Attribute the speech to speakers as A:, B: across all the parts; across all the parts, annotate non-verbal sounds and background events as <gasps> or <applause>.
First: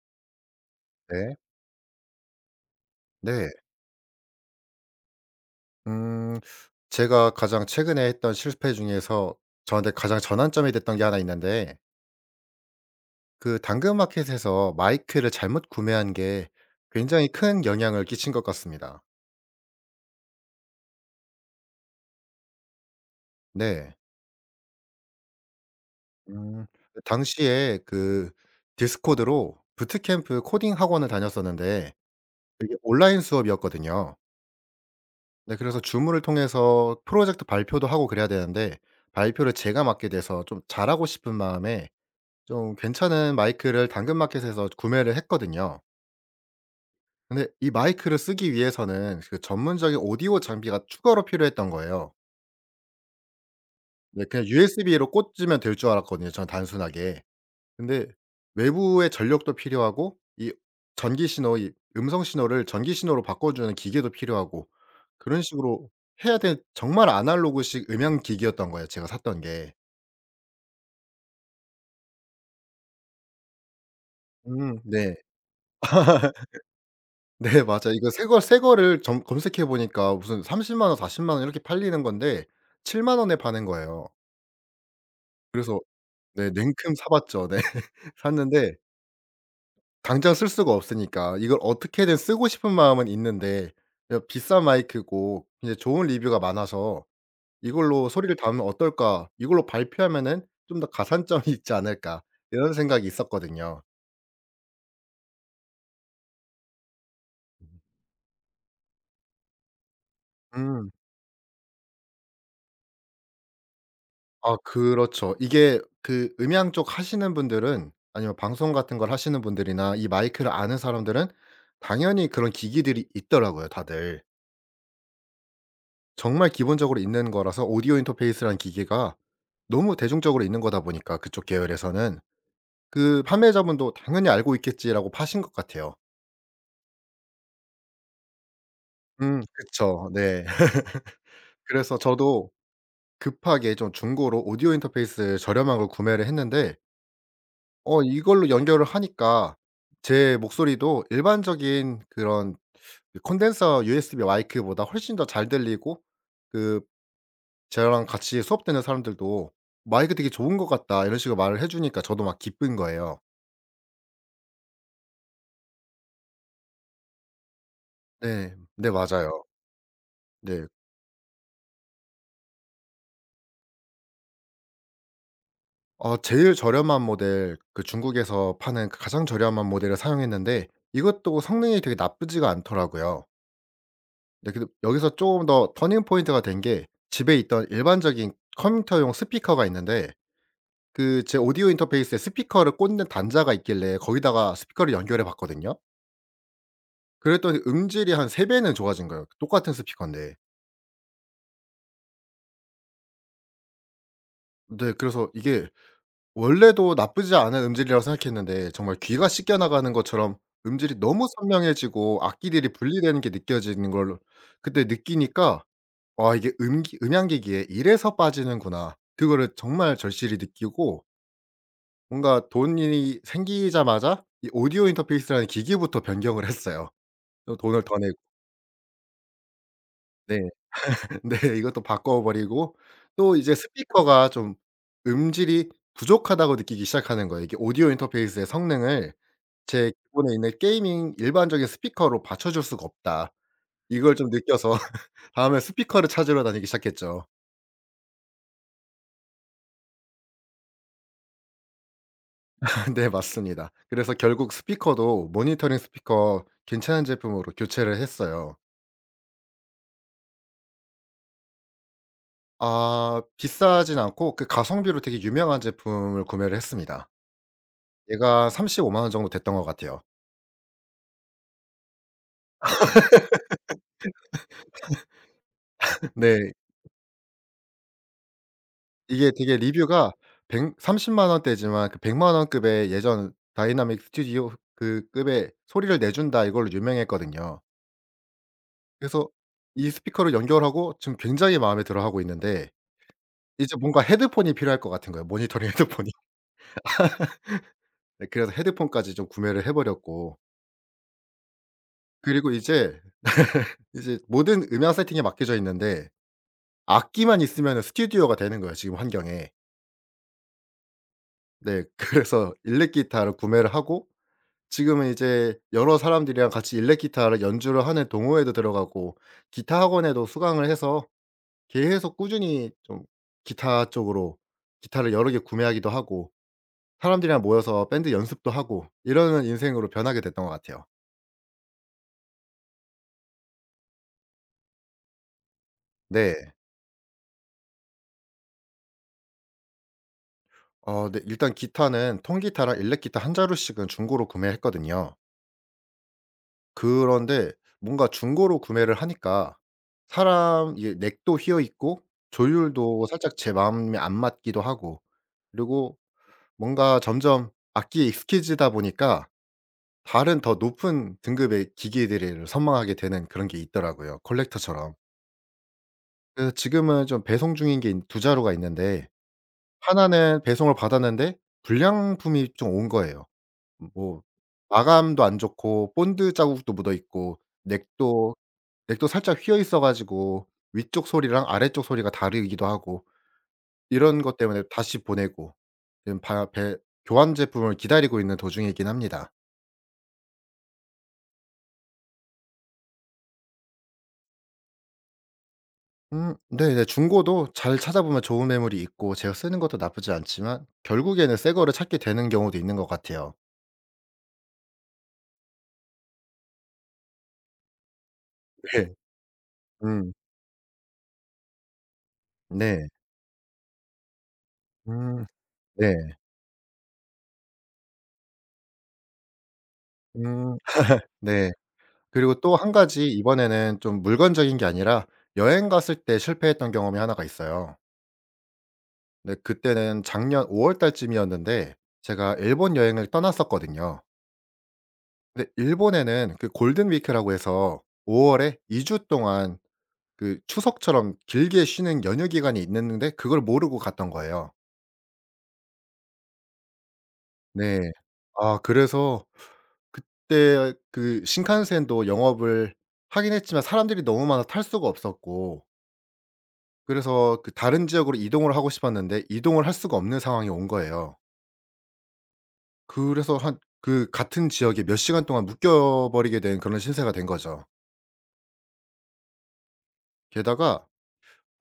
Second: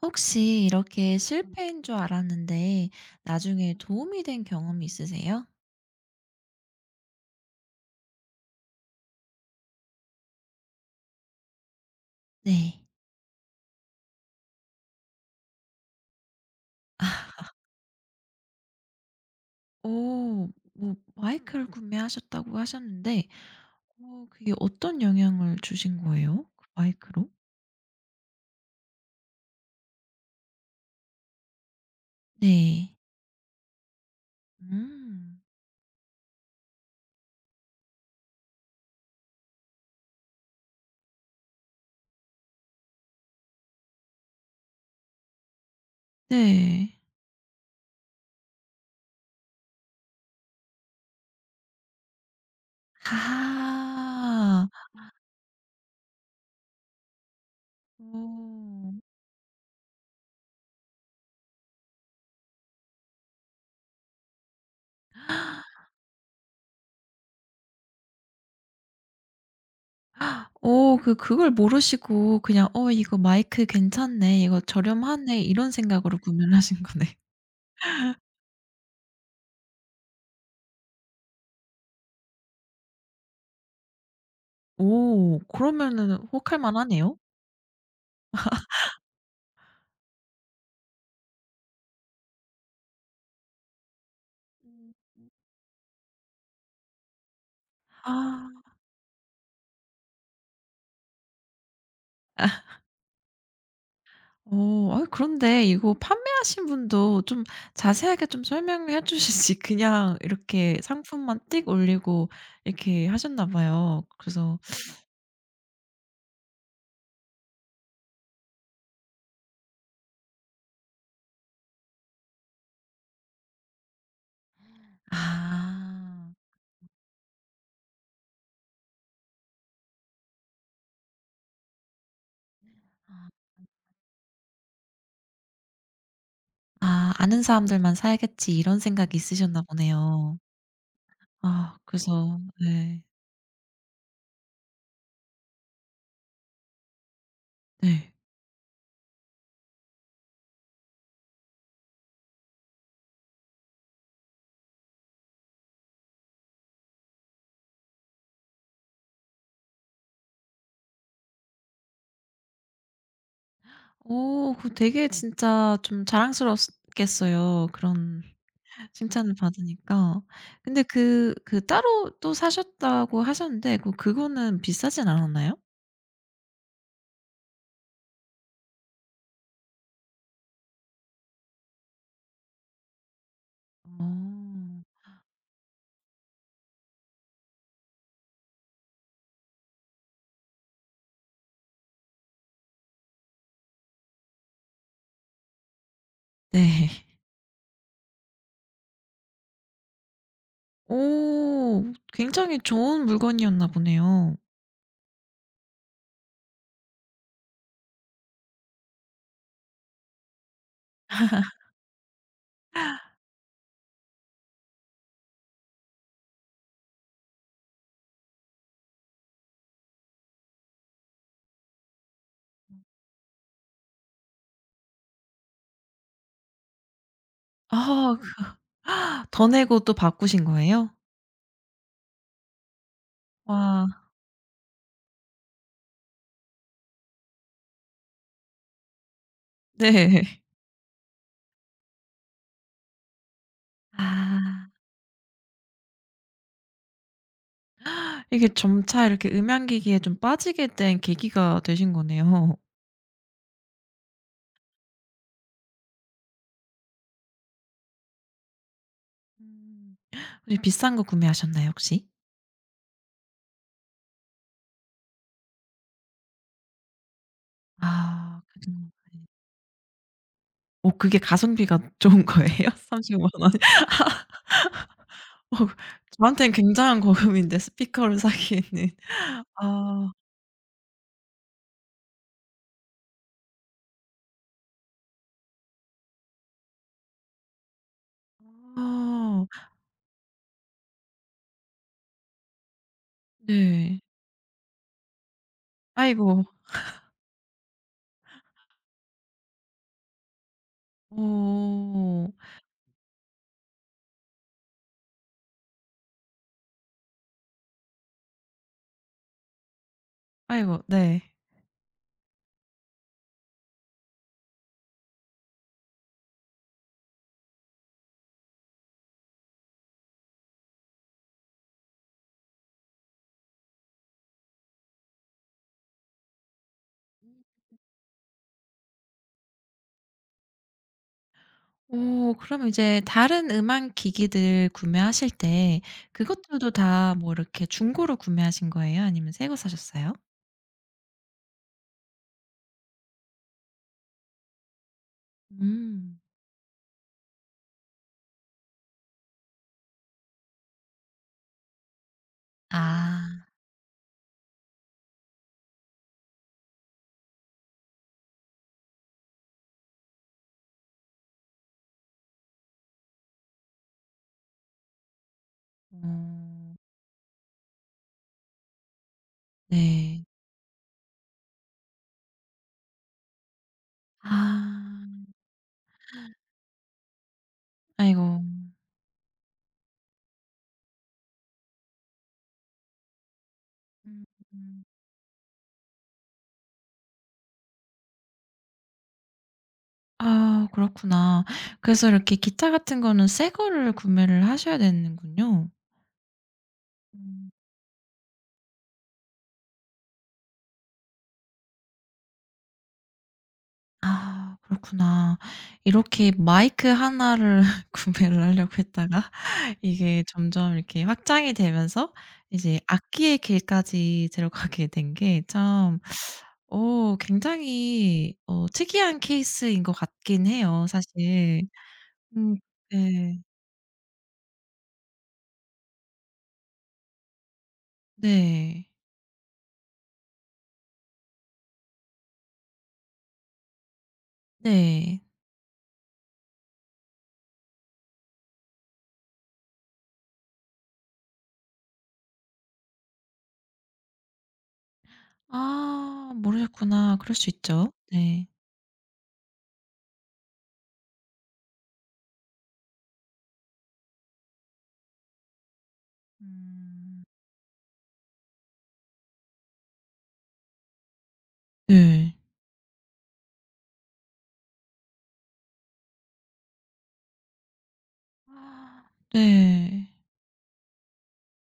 A: 혹시 이렇게
B: 네.
A: 실패인 줄 알았는데
B: 네.
A: 나중에 도움이 된 경험이 있으세요?
B: 음 제가 가장 최근에 했던 실패 중에서 저한테 가장 전환점이 됐던 게 하나 있는데
A: 네.
B: 그 당근마켓에서 마이크를 잘못 구매한 게 굉장히
A: <laughs>
B: 큰 영향을 끼친 것 같습니다.
A: 오. 뭐 마이크를 구매하셨다고 하셨는데
B: 네.
A: 그게 어떤 영향을 주신 거예요? 그
B: 음. 그
A: 마이크로?
B: 당시에 그 디스코드로 부트캠프 코딩 학원을 다녔었는데 이게
A: 네.
B: 온라인 수업이었거든요.
A: 음.
B: 네, 그래서 줌을 통해서 프로젝트 발표도 하고 그래야 되는데 발표를 제가 맡게 돼서 좀 잘하고 싶은 마음에 좀 괜찮은 마이크를 당근마켓에서 구매를 했거든요.
A: 네.
B: 근데 이 마이크를 쓰기 위해서는 그 전문적인 오디오 장비가 추가로 필요했던 거예요. 네, 그냥
A: 아.
B: USB로 꽂으면 될 줄 알았거든요, 저는 단순하게. 근데
A: 오...
B: 외부의 전력도 필요하고 이 전기 신호 이 음성 신호를 전기 신호로 바꿔 주는 기계도 필요하고 그런
A: <gasps>
B: 식으로 해야 될 정말 아날로그식 음향 기기였던 거예요, 제가 샀던 게.
A: 어 그걸 모르시고 그냥 '어 이거 마이크 괜찮네. 이거
B: 음, 네.
A: 저렴하네.' 이런 생각으로
B: <laughs>
A: 구매를 하신 거네요.
B: 네, 맞아요. 이거 새거 새 거를 점 검색해 보니까 무슨 30만 원, 40만 원 이렇게 팔리는 건데 7만 원에 파는 거예요.
A: 오. 그러면은
B: 네,
A: 혹할
B: 냉큼 사
A: 만하네요.
B: 봤죠. 네. <laughs> 샀는데 당장 쓸 수가 없으니까 이걸 어떻게든 쓰고 싶은 마음은 있는데 그냥 비싼
A: 음. 음.
B: 마이크고 이제 좋은 리뷰가 많아서 '이걸로 소리를
A: 아.
B: 담으면 어떨까? 이걸로 발표하면은 좀 더 가산점이 <laughs> 있지 않을까?' 이런 생각이 있었거든요.
A: 어. 아이 그런데 이거 판매하신 분도 좀 자세하게 좀 설명해 주시지 <laughs> 그냥 이렇게
B: 음.
A: 상품만 띡 올리고 이렇게 하셨나 봐요.
B: 아,
A: 그래서
B: 그렇죠. 이게 그 음향 쪽 하시는 분들은 아니면 방송 같은 걸 하시는 분들이나 이 마이크를 아는 사람들은 당연히 그런 기기들이 있더라고요, 다들.
A: 아.
B: 정말 기본적으로 있는 거라서 오디오 인터페이스라는 기계가 너무 대중적으로 있는 거다 보니까 그쪽 계열에서는 그 판매자분도 '당연히 알고 있겠지.'라고 파신 것 같아요.
A: 아 '아는 사람들만 사야겠지.' 이런 생각이
B: 음,
A: 있으셨나
B: 그쵸.
A: 보네요.
B: 네. <laughs>
A: 아
B: 그래서
A: 그래서
B: 저도
A: 네.
B: 급하게 좀 중고로 오디오 인터페이스 저렴한 걸 구매를 했는데 어,
A: 네.
B: 이걸로 연결을 하니까 제 목소리도 일반적인 그런 그 콘덴서 USB 마이크보다 훨씬 더 잘 들리고 그 저랑 같이 수업되는 사람들도 "마이크 되게 좋은 것 같다." 이런 식으로 말을 해 주니까 저도 막 기쁜 거예요.
A: 어 그 되게 진짜 좀 자랑스러웠겠어요. 그런
B: 네. 네,
A: 칭찬을
B: 맞아요.
A: 받으니까.
B: 네.
A: 근데 그 따로 또 사셨다고 하셨는데 그거는 비싸진 않았나요?
B: 어, 제일 저렴한 모델 그 중국에서 파는 가장 저렴한 모델을 사용했는데 이것도 성능이 되게 나쁘지가 않더라고요. 네, 근데
A: 어.
B: 여기서 조금 더 터닝 포인트가 된 게 집에 있던 일반적인 컴퓨터용 스피커가 있는데 그 제 오디오 인터페이스에 스피커를 꽂는 단자가 있길래 거기다가 스피커를 연결해 봤거든요.
A: 네.
B: 그랬더니 음질이 한 3 배는 좋아진 거예요, 똑같은 스피커인데.
A: 오. 굉장히 좋은 물건이었나 보네요.
B: 네, 그래서 이게 원래도 나쁘지 않은 음질이라고 생각했는데 정말 귀가 씻겨 나가는 것처럼 음질이 너무 선명해지고 악기들이 분리되는 게 느껴지는 걸 그때 느끼니까 '와, 이게 음기 음향기기에 이래서 빠지는구나.' 그거를 정말 절실히 느끼고 뭔가 돈이 생기자마자 이 오디오 인터페이스라는 기기부터 변경을 <laughs> 했어요. 또 돈을 더
A: 아
B: 내고.
A: 그 아, 더 내고 또
B: 네.
A: 바꾸신 거예요?
B: <laughs> 네. 이것도 바꿔 버리고 또 이제
A: 와.
B: 스피커가 좀 음질이 부족하다고 느끼기 시작하는 거예요. 이게 오디오 인터페이스의 성능을 제 기본에
A: 네.
B: 있는 게이밍 일반적인 스피커로 받쳐줄 수가 없다. 이걸 좀
A: 아.
B: 느껴서 <laughs> 다음에 스피커를 찾으러 다니기 시작했죠.
A: 이게 점차 이렇게 음향기기에 좀 빠지게 된 계기가 되신 거네요.
B: <laughs> 네, 맞습니다. 그래서 결국 스피커도 모니터링 스피커 괜찮은 제품으로 교체를 했어요.
A: 음. 혹시 비싼 거 구매하셨나요, 혹시?
B: 아, 비싸진 않고 그 가성비로 되게 유명한 제품을 구매를 했습니다.
A: 아.
B: 얘가 3
A: 그래도-
B: 5만원 정도 됐던 것 같아요.
A: 그게 가성비가 <laughs> 좋은 거예요? 3 5 0 원. 어
B: <laughs>
A: 저한테는
B: 네.
A: 굉장한 거금인데 스피커를 사기에는.
B: 이게
A: <laughs>
B: 되게
A: 아.
B: 리뷰가 백 3 0만 원대지만 그 100만 원급의 예전 다이나믹 스튜디오 그 급의 "소리를 내준다." 이걸로 유명했거든요. 그래서
A: 아.
B: 이 스피커를 연결하고 지금 굉장히 마음에 들어하고 있는데 이제
A: 네.
B: 뭔가 헤드폰이 필요할 것 같은 거예요, 모니터링 <laughs> 헤드폰이.
A: 아이고.
B: 네, 그래서 헤드폰까지 좀 구매를 해 버렸고
A: 어.
B: 그리고 이제 모든 음향 세팅에 맡겨져 있는데 악기만 있으면 스튜디오가 되는 거예요, 지금 환경에.
A: 아이고 네.
B: 네. <laughs> 그래서 일렉 기타를 구매를 하고 지금은 이제 여러 사람들이랑 같이 일렉 기타를 연주를 하는 동호회도 들어가고 기타 학원에도 수강을 해서 계속 꾸준히 좀 기타 쪽으로 기타를 여러 개 구매하기도 하고 사람들이랑 모여서 밴드 연습도 하고 이러는 인생으로 변하게 됐던 것 같아요.
A: 어 그럼 이제 다른 음악 기기들 구매하실 때
B: 네.
A: 그것들도 다 뭐 이렇게 중고로 구매하신 거예요? 아니면 새거 사셨어요?
B: 어, 네. 일단 기타는 통기타랑 일렉기타 한 자루씩은 중고로 구매했거든요.
A: 음.
B: 그런데 뭔가 중고로 구매를 하니까 사람 이게 넥도 휘어 있고 조율도 살짝
A: 아.
B: 제 마음에 안 맞기도 하고 그리고 뭔가 점점 악기에 익숙해지다 보니까 다른 더 높은 등급의 기기들을 선망하게 되는 그런 게 있더라고요, 컬렉터처럼. 그래서
A: 어.
B: 지금은 좀 배송 중인 게 두 자루가 있는데
A: 네.
B: 하나는 배송을 받았는데 불량품이 좀 온 거예요. 뭐
A: 아.
B: 마감도 안 좋고 본드 자국도 묻어 있고
A: 아이고.
B: 넥도 살짝 휘어 있어 가지고 위쪽 소리랑 아래쪽 소리가 다르기도 하고 이런
A: 음.
B: 것 때문에
A: 음.
B: 다시 보내고 지금 바 배 교환 제품을 기다리고 있는 도중이긴 합니다.
A: 아 그렇구나. 그래서 이렇게 기타 같은 거는 새 거를 구매를 하셔야 되는군요.
B: 음, 네네. 중고도
A: 음.
B: 잘 찾아보면 좋은 매물이 있고 제가 쓰는 것도 나쁘지 않지만 결국에는 새 거를 찾게 되는 경우도 있는 것 같아요.
A: 아 그렇구나. 이렇게 마이크 하나를 <laughs> 구매를 하려고
B: 네.
A: 했다가 <laughs>
B: 음.
A: 이게 점점 이렇게 확장이 되면서 이제
B: 네.
A: 악기의 길까지 들어가게 된
B: 음.
A: 게
B: 네.
A: 참 어 굉장히 어 특이한 케이스인 것 같긴
B: 음.
A: 해요
B: 네.
A: 사실.
B: 그리고 또
A: 음
B: 한 가지
A: 네.
B: 이번에는 좀 물건적인 게 아니라 여행 갔을 때 실패했던 경험이 하나가 있어요.
A: 네.
B: 근데 그때는 작년 5월 달쯤이었는데 제가 일본 여행을 떠났었거든요.
A: 네.
B: 근데 일본에는 그 골든 위크라고 해서 5 월에 2주 동안 그 추석처럼 길게 쉬는 연휴 기간이 있는데 그걸 모르고 갔던 거예요.
A: 아 모르셨구나. 그럴 수
B: 네.
A: 있죠. 네.
B: 아, 그래서 그때 그 신칸센도 영업을 하긴 했지만 사람들이 너무 많아 탈 수가 없었고
A: 음.
B: 그래서 그 다른 지역으로 이동을 하고 싶었는데 이동을 할 수가 없는 상황이 온 거예요.
A: 네.
B: 그래서 한 그 같은 지역에 몇 시간 동안 묶여 버리게 된 그런 신세가 된 거죠.
A: 아 네.
B: 게다가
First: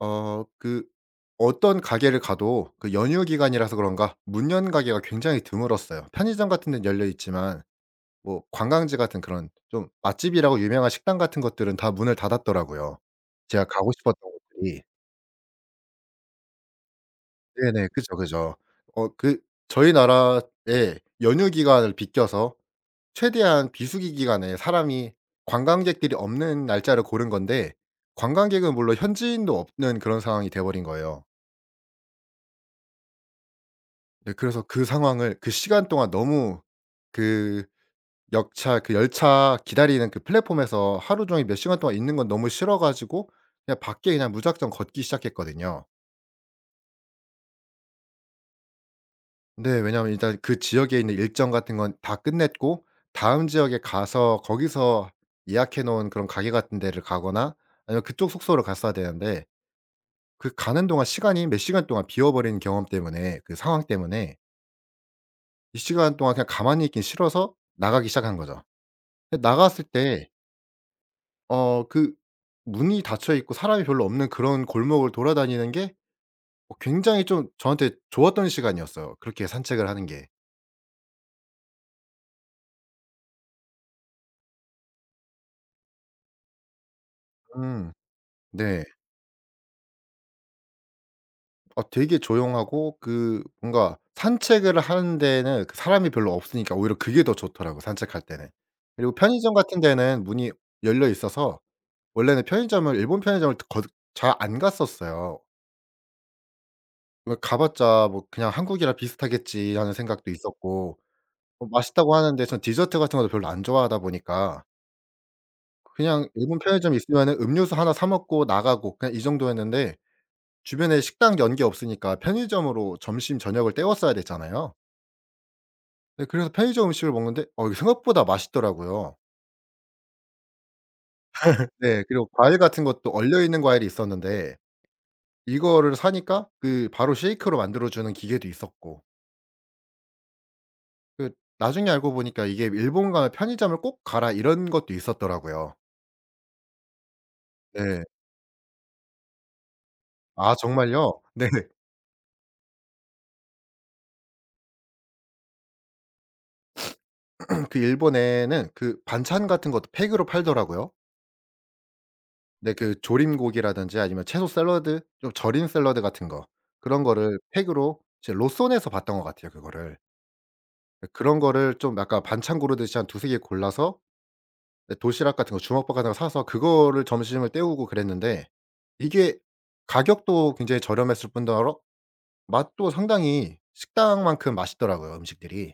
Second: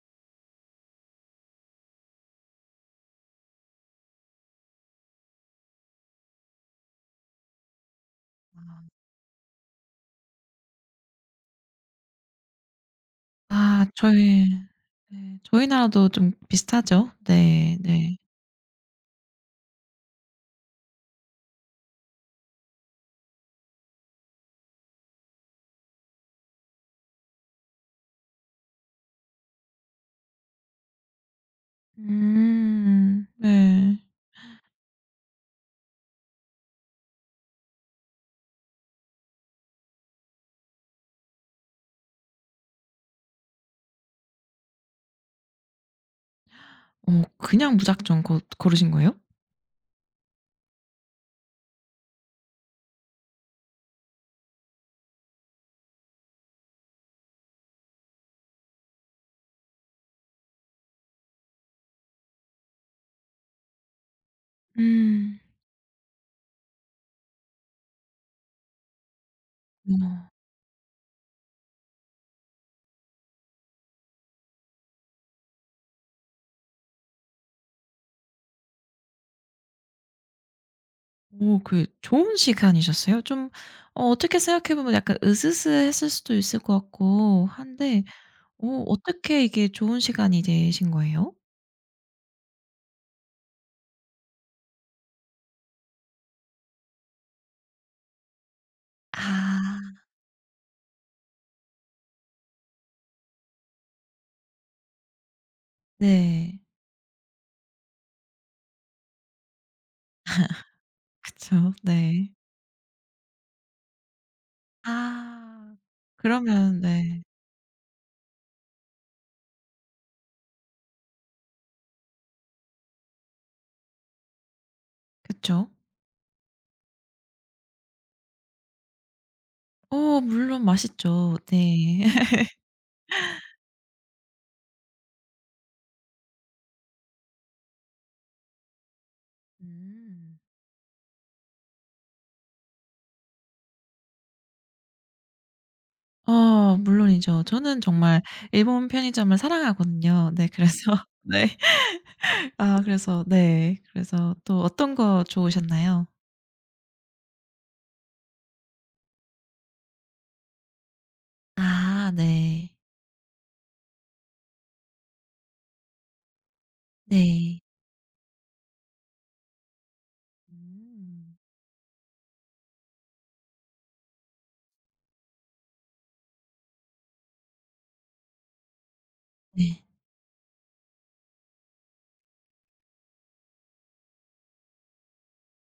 B: 어, 그 어떤 가게를 가도 그 연휴 기간이라서 그런가 문 연 가게가 굉장히 드물었어요. 편의점 같은 데는 열려 있지만 뭐
A: 아.
B: 관광지 같은 그런 좀 맛집이라고 유명한 식당 같은 것들은 다 문을 닫았더라고요, 제가
A: 아
B: 가고 싶었던
A: 저희
B: 곳들이.
A: 네 저희 나라도 좀 비슷하죠. 네
B: 네네.
A: 네.
B: 그죠, 그죠. 어, 그 저희 나라의 연휴 기간을 비껴서 최대한 비수기 기간에 사람이 관광객들이 없는 날짜를 고른 건데 관광객은 물론 현지인도 없는 그런 상황이 돼 버린 거예요.
A: 네.
B: 네, 그래서 그 상황을 그 시간 동안 너무 그 역차 그 열차 기다리는 그 플랫폼에서 하루 종일 몇 시간 동안 있는 건 너무 싫어 가지고 그냥 밖에 그냥 무작정 걷기 시작했거든요.
A: 어 그냥 무작정 거 고르신 거예요?
B: 네. 왜냐하면 일단 그 지역에 있는 일정 같은 건 다 끝냈고 다음 지역에 가서 거기서 예약해 놓은 그런 가게 같은 데를 가거나 아니면 그쪽 숙소를 갔어야 되는데 그 가는 동안 시간이 몇 시간 동안 비워버린 경험 때문에 그 상황 때문에
A: 음.
B: 이 시간 동안 그냥 가만히 있긴 싫어서 나가기 시작한 거죠. 근데 나갔을 때
A: 어.
B: 어, 그 문이 닫혀 있고 사람이 별로 없는 그런 골목을 돌아다니는 게 어, 굉장히 좀 저한테 좋았던 시간이었어요, 그렇게 산책을 하는 게.
A: 오 그 좋은 시간이셨어요? 좀 어 어떻게 생각해 보면 약간 으스스했을 수도 있을 것 같고
B: 음.
A: 한데 어
B: 네.
A: 어떻게 이게 좋은 시간이 되신 거예요?
B: 어, 되게 조용하고 그 뭔가 산책을 하는 데는 그 사람이 별로 없으니까 오히려 그게 더 좋더라고요, 산책할 때는. 그리고 편의점 같은
A: 아.
B: 데는 문이 열려 있어서 원래는 편의점을 일본 편의점을 잘 안 갔었어요.
A: 네.
B: 왜 가 봤자 뭐 '그냥 한국이랑 비슷하겠지.' 하는 생각도 있었고 뭐
A: 그쵸.
B: 맛있다고
A: 네.
B: 하는데 전 디저트 같은 것도 별로 안 좋아하다 보니까
A: 아.
B: 그냥 일본 편
A: 그러면
B: 의점 있으
A: 네.
B: 면 음료수 하나 사 먹고 나가고 그냥 이 정도였는데 주변에 식당 연계 없으니까 편의점으로 점심 저녁을 때웠어야 됐잖아요.
A: 그쵸.
B: 네, 그래서 편의점 음식을 먹는데 어, 이게 생각보다 맛있더라고요.
A: 어 물론 맛있죠. 네.
B: 네, 그리고
A: <laughs>
B: 과일 같은 것도 얼려 있는 과일이 있었는데 이거를 사니까 그 바로 쉐이크로 만들어 주는 기계도 있었고
A: 음.
B: 그 나중에 알고 보니까 이게 일본 가면 편의점을 꼭 가라 이런 것도 있었더라고요.
A: 어 물론이죠. 저는
B: 네.
A: 정말 일본 편의점을 사랑하거든요. 네
B: 아,
A: 그래서 <laughs>
B: 정말요? 네.
A: 네. 아 그래서 네. 그래서 또 어떤 거 좋으셨나요?
B: <clears throat> 그 일본에는 그 반찬 같은 것도 팩으로 팔더라고요.
A: 아 네.
B: 네, 그 조림고기라든지 아니면 채소 샐러드 좀 절인 샐러드 같은 거 그런 거를
A: 네.
B: 팩으로 이제 로손에서 봤던 것 같아요, 그거를. 예,
A: 음.
B: 그런 거를 좀 약간 반찬 고르듯이 한 두세 개 골라서 예 도시락 같은 거 주먹밥 같은 거 사서 그거를 점심을 때우고 그랬는데 이게
A: 네.
B: 가격도 굉장히 저렴했을 뿐더러 맛도 상당히 식당만큼 맛있더라고요, 음식들이.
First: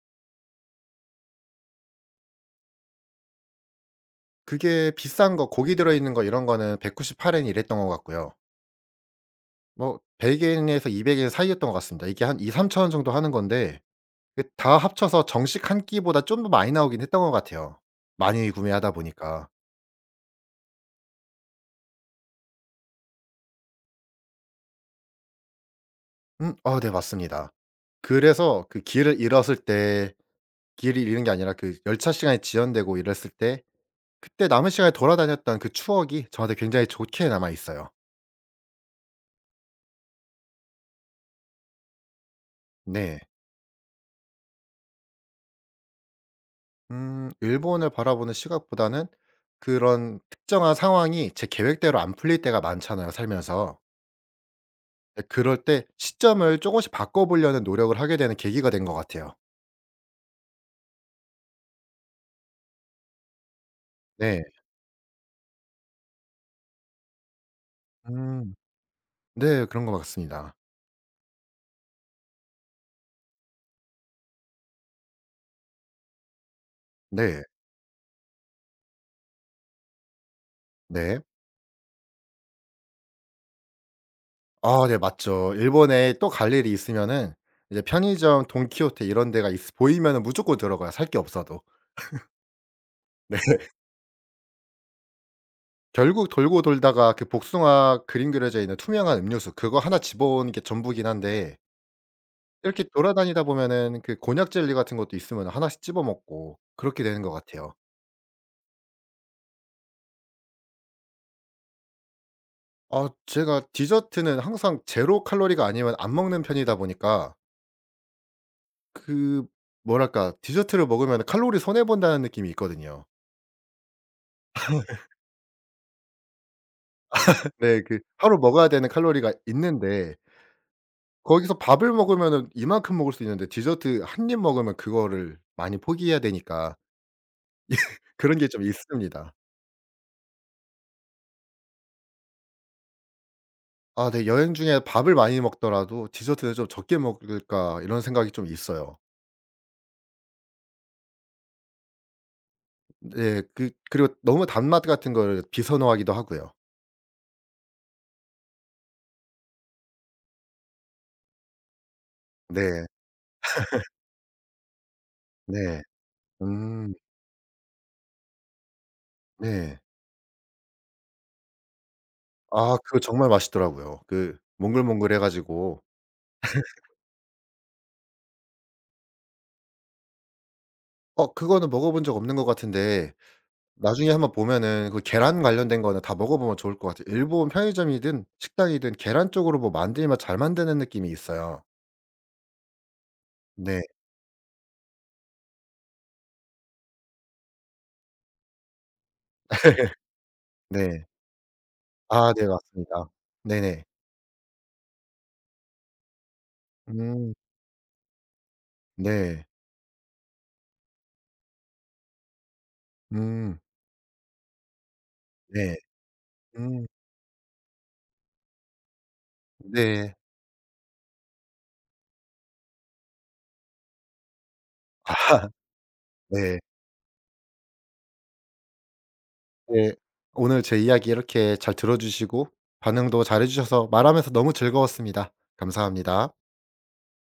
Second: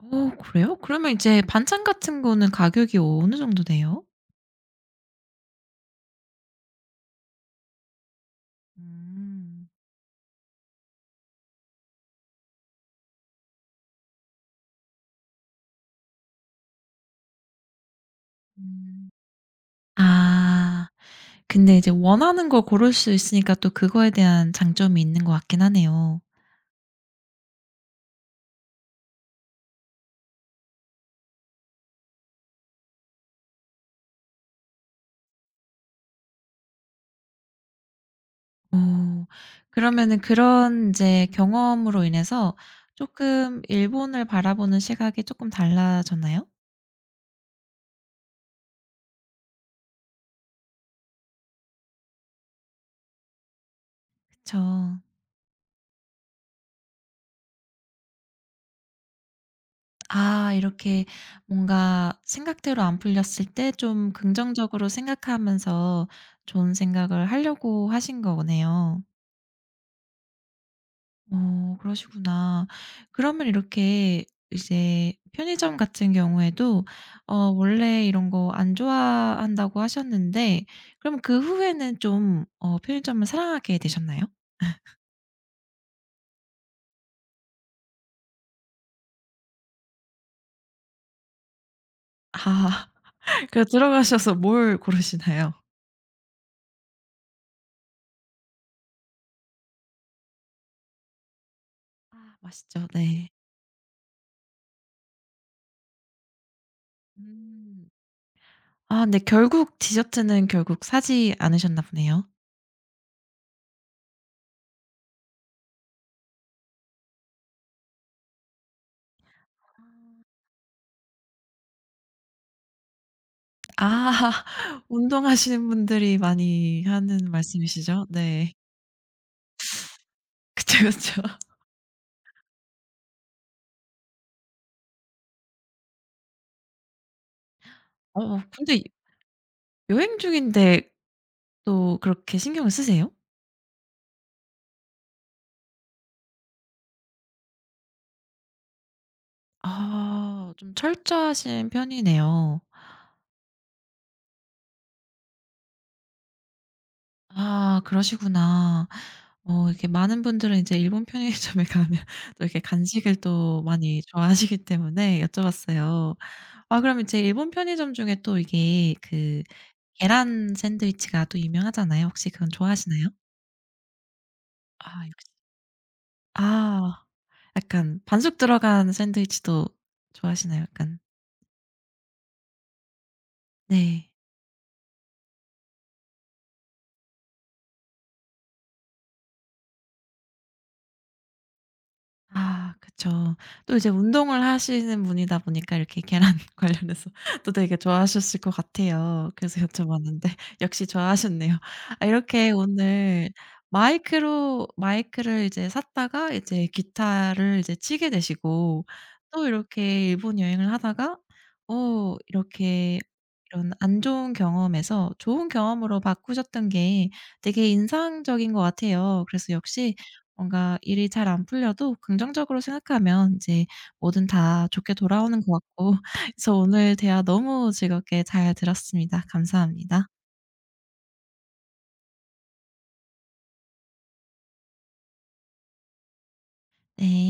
A: 어 그래요? 그러면 이제 반찬 같은 거는 가격이 어느 정도 돼요?
B: 그게 비싼 거 고기 들어있는 거 이런 거는 198엔 이랬던 것 같고요.
A: 음.
B: 뭐 100 엔에서 200엔 사이였던 것 같습니다. 이게 한 2~3천 원 정도 하는 건데 그다 합쳐서 정식 한 끼보다 좀 더 많이 나오긴 했던 것 같아요, 많이 구매하다
A: 음.
B: 보니까.
A: 아. 근데 이제 원하는 걸 고를 수 있으니까 또 그거에 대한 장점이 있는 것 같긴 하네요.
B: 음. 아, 네, 맞습니다. 그래서 그 길을 잃었을 때 길을 잃은 게 아니라 그 열차 시간이 지연되고 이랬을 때 그때 남은 시간에 돌아다녔던 그 추억이 저한테 굉장히 좋게 남아 있어요.
A: 어. 그러면은 그런 인제 경험으로 인해서
B: 네.
A: 쪼끔 일본을 바라보는 시각이 쪼끔 달라졌나요?
B: 일본을 바라보는 시각보다는 그런 특정한 상황이 제 계획대로 안 풀릴 때가 많잖아요, 살면서.
A: 그쵸.
B: 네, 그럴 때 시점을 쪼금씩 바꿔 보려는 노력을 하게 되는 계기가 된 것 같아요.
A: 아 이렇게 뭔가 생각대로 안 풀렸을 때 좀
B: 네.
A: 긍정적으로 생각하면서 좋은 생각을 하려고 하신
B: 음.
A: 거네요.
B: 네. 그런 것 같습니다.
A: 어 그러시구나. 그러면 이렇게 이제 편의점 같은 경우에도 어
B: 네.
A: 원래 이런 거 안 좋아한다고 하셨는데 그럼
B: 네.
A: 그 후에는 좀 어 편의점을 사랑하게 되셨나요?
B: 아, 네, 맞죠. 일본에 또 갈 일이 있으면은 이제 편의점 돈키호테 이런 데가 있 보이면은 무조건 들어가요, 살 게 없어도.
A: 아. <laughs> 그래서 들어가셔서 뭘 고르시나요?
B: 결국 돌고 돌다가 그 복숭아 그림 그려져 있는 투명한 음료수 그거 하나 집어오는 게 전부긴 한데
A: 아
B: 이렇게
A: 맛있죠. 네.
B: 돌아다니다 보면은 그 곤약 젤리 같은 것도 있으면 하나씩 집어 먹고 그렇게 되는 것 같아요.
A: 음. 아 근데 결국 디저트는 결국 사지 않으셨나 보네요.
B: 아, 제가 디저트는 항상 제로 칼로리가 아니면 안 먹는 편이다 보니까 그 뭐랄까 디저트를 먹으면 칼로리 손해 본다는 느낌이 있거든요.
A: 아 <laughs> 운동하시는 분들이 많이 하는
B: 네. 그
A: 말씀이시죠?
B: 하루
A: 네.
B: 먹어야 되는 칼로리가 있는데
A: 그쵸, 그쵸.
B: 거기서 밥을 먹으면은 이만큼 먹을 수 있는데 디저트 한 입 먹으면 그거를 많이 포기해야 되니까 그런
A: 어
B: 게 좀
A: 근데
B: 있습니다.
A: 여행 중인데 또 그렇게 신경을 쓰세요?
B: 아, 네. 여행 중에 밥을 많이 먹더라도 디저트는 좀 적게 먹을까 이런 생각이 좀 있어요.
A: 아 좀 철저하신 편이네요.
B: 네. 그 그리고 너무 단맛 같은 거를 비선호하기도 하고요.
A: 아 그러시구나. 어 이렇게 많은 분들은 이제 일본 편의점에 가면 <laughs> 또 이렇게
B: 네.
A: 간식을 또 많이 좋아하시기 때문에
B: 네.
A: 여쭤봤어요. 아
B: 음,
A: 그럼 이제 일본 편의점 중에 또 이게 그
B: 네.
A: 계란 샌드위치가 또 유명하잖아요. 혹시 그건
B: 아, 그거
A: 좋아하시나요?
B: 정말 맛있더라고요. 그
A: 아
B: 몽글몽글해
A: 역시.
B: 가지고.
A: 아 약간 반숙 들어간 샌드위치도 좋아하시나요? 약간
B: 어, 그거는 먹어본 적 없는 것 같은데
A: 네.
B: 나중에 한번 보면은 그 계란 관련된 거는 다 먹어보면 좋을 것 같아요. 일본 편의점이든 식당이든 계란 쪽으로 뭐 만들면 잘 만드는 느낌이 있어요.
A: 아 그쵸. 또
B: 네.
A: 이제 운동을 하시는 분이다 보니까 이렇게 계란 <laughs> 관련해서 또 되게 좋아하셨을 것 같아요. 그래서 여쭤봤는데 <laughs> 역시
B: 네.
A: 좋아하셨네요. 아
B: 아, 네,
A: 이렇게
B: 맞습니다.
A: 오늘
B: 네네.
A: 마이크로 마이크를 이제 샀다가 이제
B: 음.
A: 기타를 이제 치게 되시고 또
B: 네.
A: 이렇게 일본 여행을 하다가 어 이렇게
B: 음.
A: 이런 안 좋은 경험에서 좋은
B: 네.
A: 경험으로 바꾸셨던
B: 음.
A: 게 되게 인상적인 것 같아요. 그래서 역시
B: 네.
A: 뭔가 일이 잘 안 풀려도 긍정적으로 생각하면 이제 뭐든 다 좋게
B: <laughs>
A: 돌아오는
B: 아,
A: 것 같고 <laughs> 그래서
B: 네.
A: 오늘 대화 너무 즐겁게 잘 들었습니다.
B: 네.
A: 감사합니다.
B: 오늘 제 이야기 이렇게 잘 들어 주시고 반응도 잘해 주셔서 말하면서 너무 즐거웠습니다. 감사합니다.
A: 네.